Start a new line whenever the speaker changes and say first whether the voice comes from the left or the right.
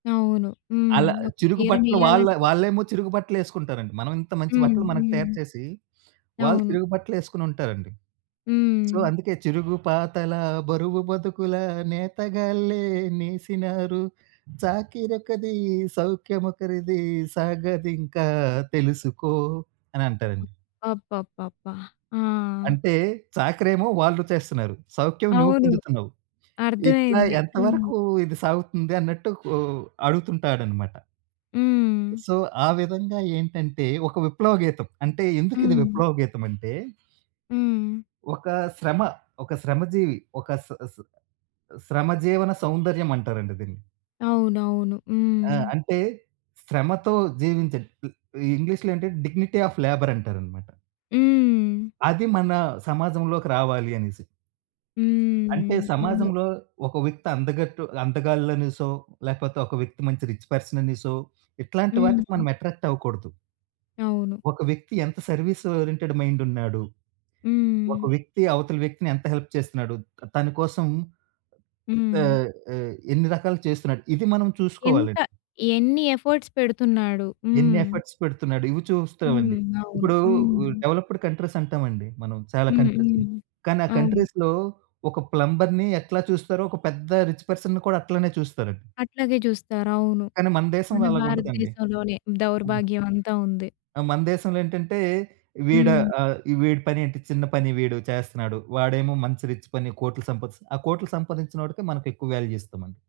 left: అవును. హ్మ్.
right: అలా
left: ఒక
right: చిరుగు
left: చీర
right: బట్టలు వాళ్ళ
left: నెయ్యాలంటే
right: వాళ్ళేమో చిరుగు బట్టలేసుకుంటారండి. మనవింత మంచి
left: హ్మ్.
right: బట్టలు మనకి తయారు
left: హ్మ్.
right: చేసీ, వాళ్ళు
left: అవును.
right: చిరుగు బట్టలేసుకొనుంటారండి. సో,
left: హ్మ్.
right: అందుకే చిరుగు పాతలా, బరువు బతుకుల నేతగాళ్ళే నేసినారు, చాకిరొకది, సౌఖ్యమొకరిదీ, సాగదింకా తెలుసుకో. అనంటారండి.
left: అబ్బబ్బబ్బా! ఆ!
right: అంటే, చాకిరేమో వాళ్ళు చేస్తన్నారు. సౌఖ్యం నువ్వు
left: అవును.
right: పొందుతున్నావు. ఇట్లా
left: అర్థమైంది. హ్మ్.
right: ఎంతవరకూ ఇది సాగుతుంది అన్నట్టు ఓ అడుగుతుంటాడనమాట.
left: హ్మ్.
right: సో, ఆ విధంగా ఏంటంటే, ఒక విప్లవ గీతం. అంటే, ఎందుకిది
left: హ్మ్.
right: విప్లవ గీతమంటే
left: హ్మ్.
right: ఒకా శ్రమ, ఒక శ్రమజీవి, ఒక శ్ శ్ శ్రమ జీవన సౌందర్యమంటారండి దీన్ని.
left: అవునవును.
right: ఆ!
left: హ్మ్.
right: అంటే శ్రమతో జీవించండి. ల్ ఈ ఇంగ్లీష్‌లో ఏంటంటే, డిగ్నిటీ ఆఫ్ లేబర్ అంటారనమాట.
left: హ్మ్.
right: అది మనా సమాజంలోకి రావాలి అనేసి. అంటే,
left: హ్మ్. అవును.
right: సమాజంలో ఒక వ్యక్తి అందగట్టు అందగాళ్ళనేసో, లేపోతే ఒక వ్యక్తి మంచి రిచ్ పర్సననేసో, ఇట్లాంటి వాటికి
left: హుహు.
right: మనం ఎట్రాక్ట్ అవ్వకూడదు.
left: అవును.
right: ఒక వ్యక్తి ఎంత సర్వీస్ ఓరియెంటెడ్ మైండున్నాడు, ఒక
left: హ్మ్.
right: వ్యక్తి అవతల వ్యక్తిని ఎంత హెల్ప్ చేస్తన్నాడు? త తని కోసం
left: హ్మ్.
right: ఆహ్, ఆహ్, ఎ ఎన్ని రకాలు చేస్తున్నాడు? ఇది మనం
left: ఎంత,
right: చూసుకోవాలండి.
left: ఎన్ని ఎఫర్ట్స్ పెడుతున్నాడు.
right: ఎన్ని
left: హ్మ్.
right: ఎఫర్ట్స్ పెడుతున్నాడు? ఇవి చూస్తావండి.
left: హ్మ్. అవును.
right: ఇప్పుడూ ఉ
left: హ్మ్.
right: డెవలప్పుడ్ కంట్రీసంటావండి మనం చాలా
left: హ్మ్. హ్మ్.
right: కంట్రీస్‌ని, కానీ ఆ
left: అవును.
right: కంట్రీస్‌లో ఒక ప్లంబర్‌ని ఎట్లా చూస్తారో, ఒక పెద్ద రిచ్ పర్సన్‌ని కూడా అట్లానే చూస్తారండి.
left: అట్లాగే జూస్తారు. అవును.
right: కానీ మన
left: మన
right: దేశంలో అలాగుండదండి.
left: భారతదేశంలోనే
right: హ్మ్.
left: దౌర్భాగ్యమంతా ఉంది.
right: ఆ! మన దేశంలో ఏంటంటే, వీడా
left: హ్మ్.
right: ఆహ్, వీడి పనేంటి, చిన్న పని వీడు చేస్తన్నాడు. వాడేమో మంచి రిచ్ పని, కోట్లు సంపాదిస్త్ ఆ కోట్లు సంపాదించినోడికే మనకెక్కువ వాల్యూ ఇస్తామండి.